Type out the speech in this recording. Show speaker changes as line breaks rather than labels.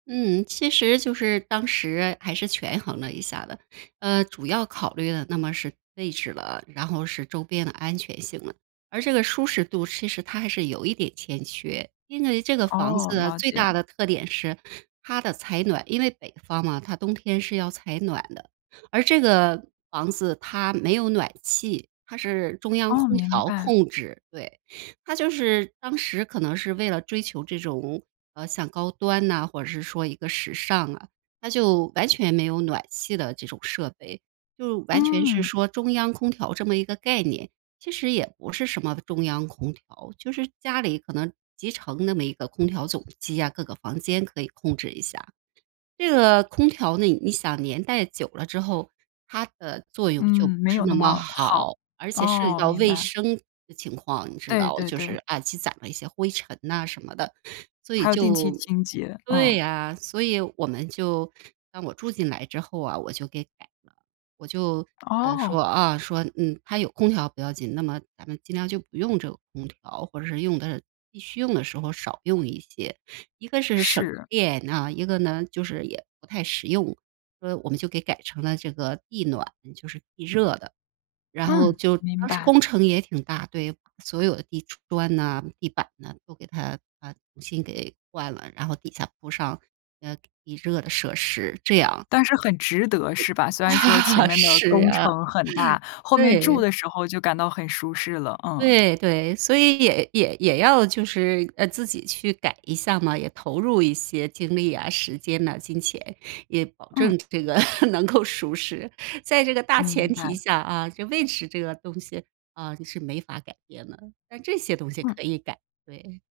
嗯，其实就是当时还是权衡了一下的。呃，主要考虑的那么是位置了，然后是周边的安全性了，而这个舒适度其实它还是有一点欠缺。因为这个房
哦，
子
了
最
解。
大的特点是它的采暖，因为北方嘛，它冬天是要采暖的。而这个房子它没有暖气，它是中央
哦，
空
明
调
白。
控制，对。它就是当时可能是为了追求这种，呃，像高端呐，或者是说一个时尚啊，它就完全没有暖气的这种设备，就完全是
嗯。
说中央空调这么一个概念。其实也不是什么中央空调，就是家里可能集成那么一个空调总机啊，各个房间可以控制一下。这个空调呢，你想年代久了之后，它的作用就
嗯，
不
没
是
有那
那么
么好。
好。而且涉及
哦，
到
明
卫
白。
生的情况，你知
对
道，
对
就
对。
是啊积攒了一些灰尘呐什么的。所以
还有定期
就
清洁，
对
嗯。
啊。所以我们就让我住进来之后啊，我就给改了，我就，呃，说，
哦。
啊，说：“嗯，它有空调不要紧，那么咱们尽量就不用这个空调，或者是用的必须用的时候少用一些。”一个是省
是。
电啊，一个呢就是也不太实用。所以我们就给改成了这个地暖，就是地热的。然后
嗯，
就
明
当时
白。
工程也挺大，对，所有的地砖呐、地板呐都给它把重新给换了，然后底下铺上，呃，地热的设施，这样。
但是很值得是吧？虽然说前 面的
是
工
啊。
程很大，后面住
对。
的时候就感到很舒适了，嗯。
对对，所以也也也要就是，呃，自己去改一下嘛，也投入一些精力啊，时间呐，金钱，也保
嗯。
证这个能够舒适，在这个大前
明白。
提下啊，就位置这个东西，啊，是没法改变的，但这些东西
嗯。
可以改，对。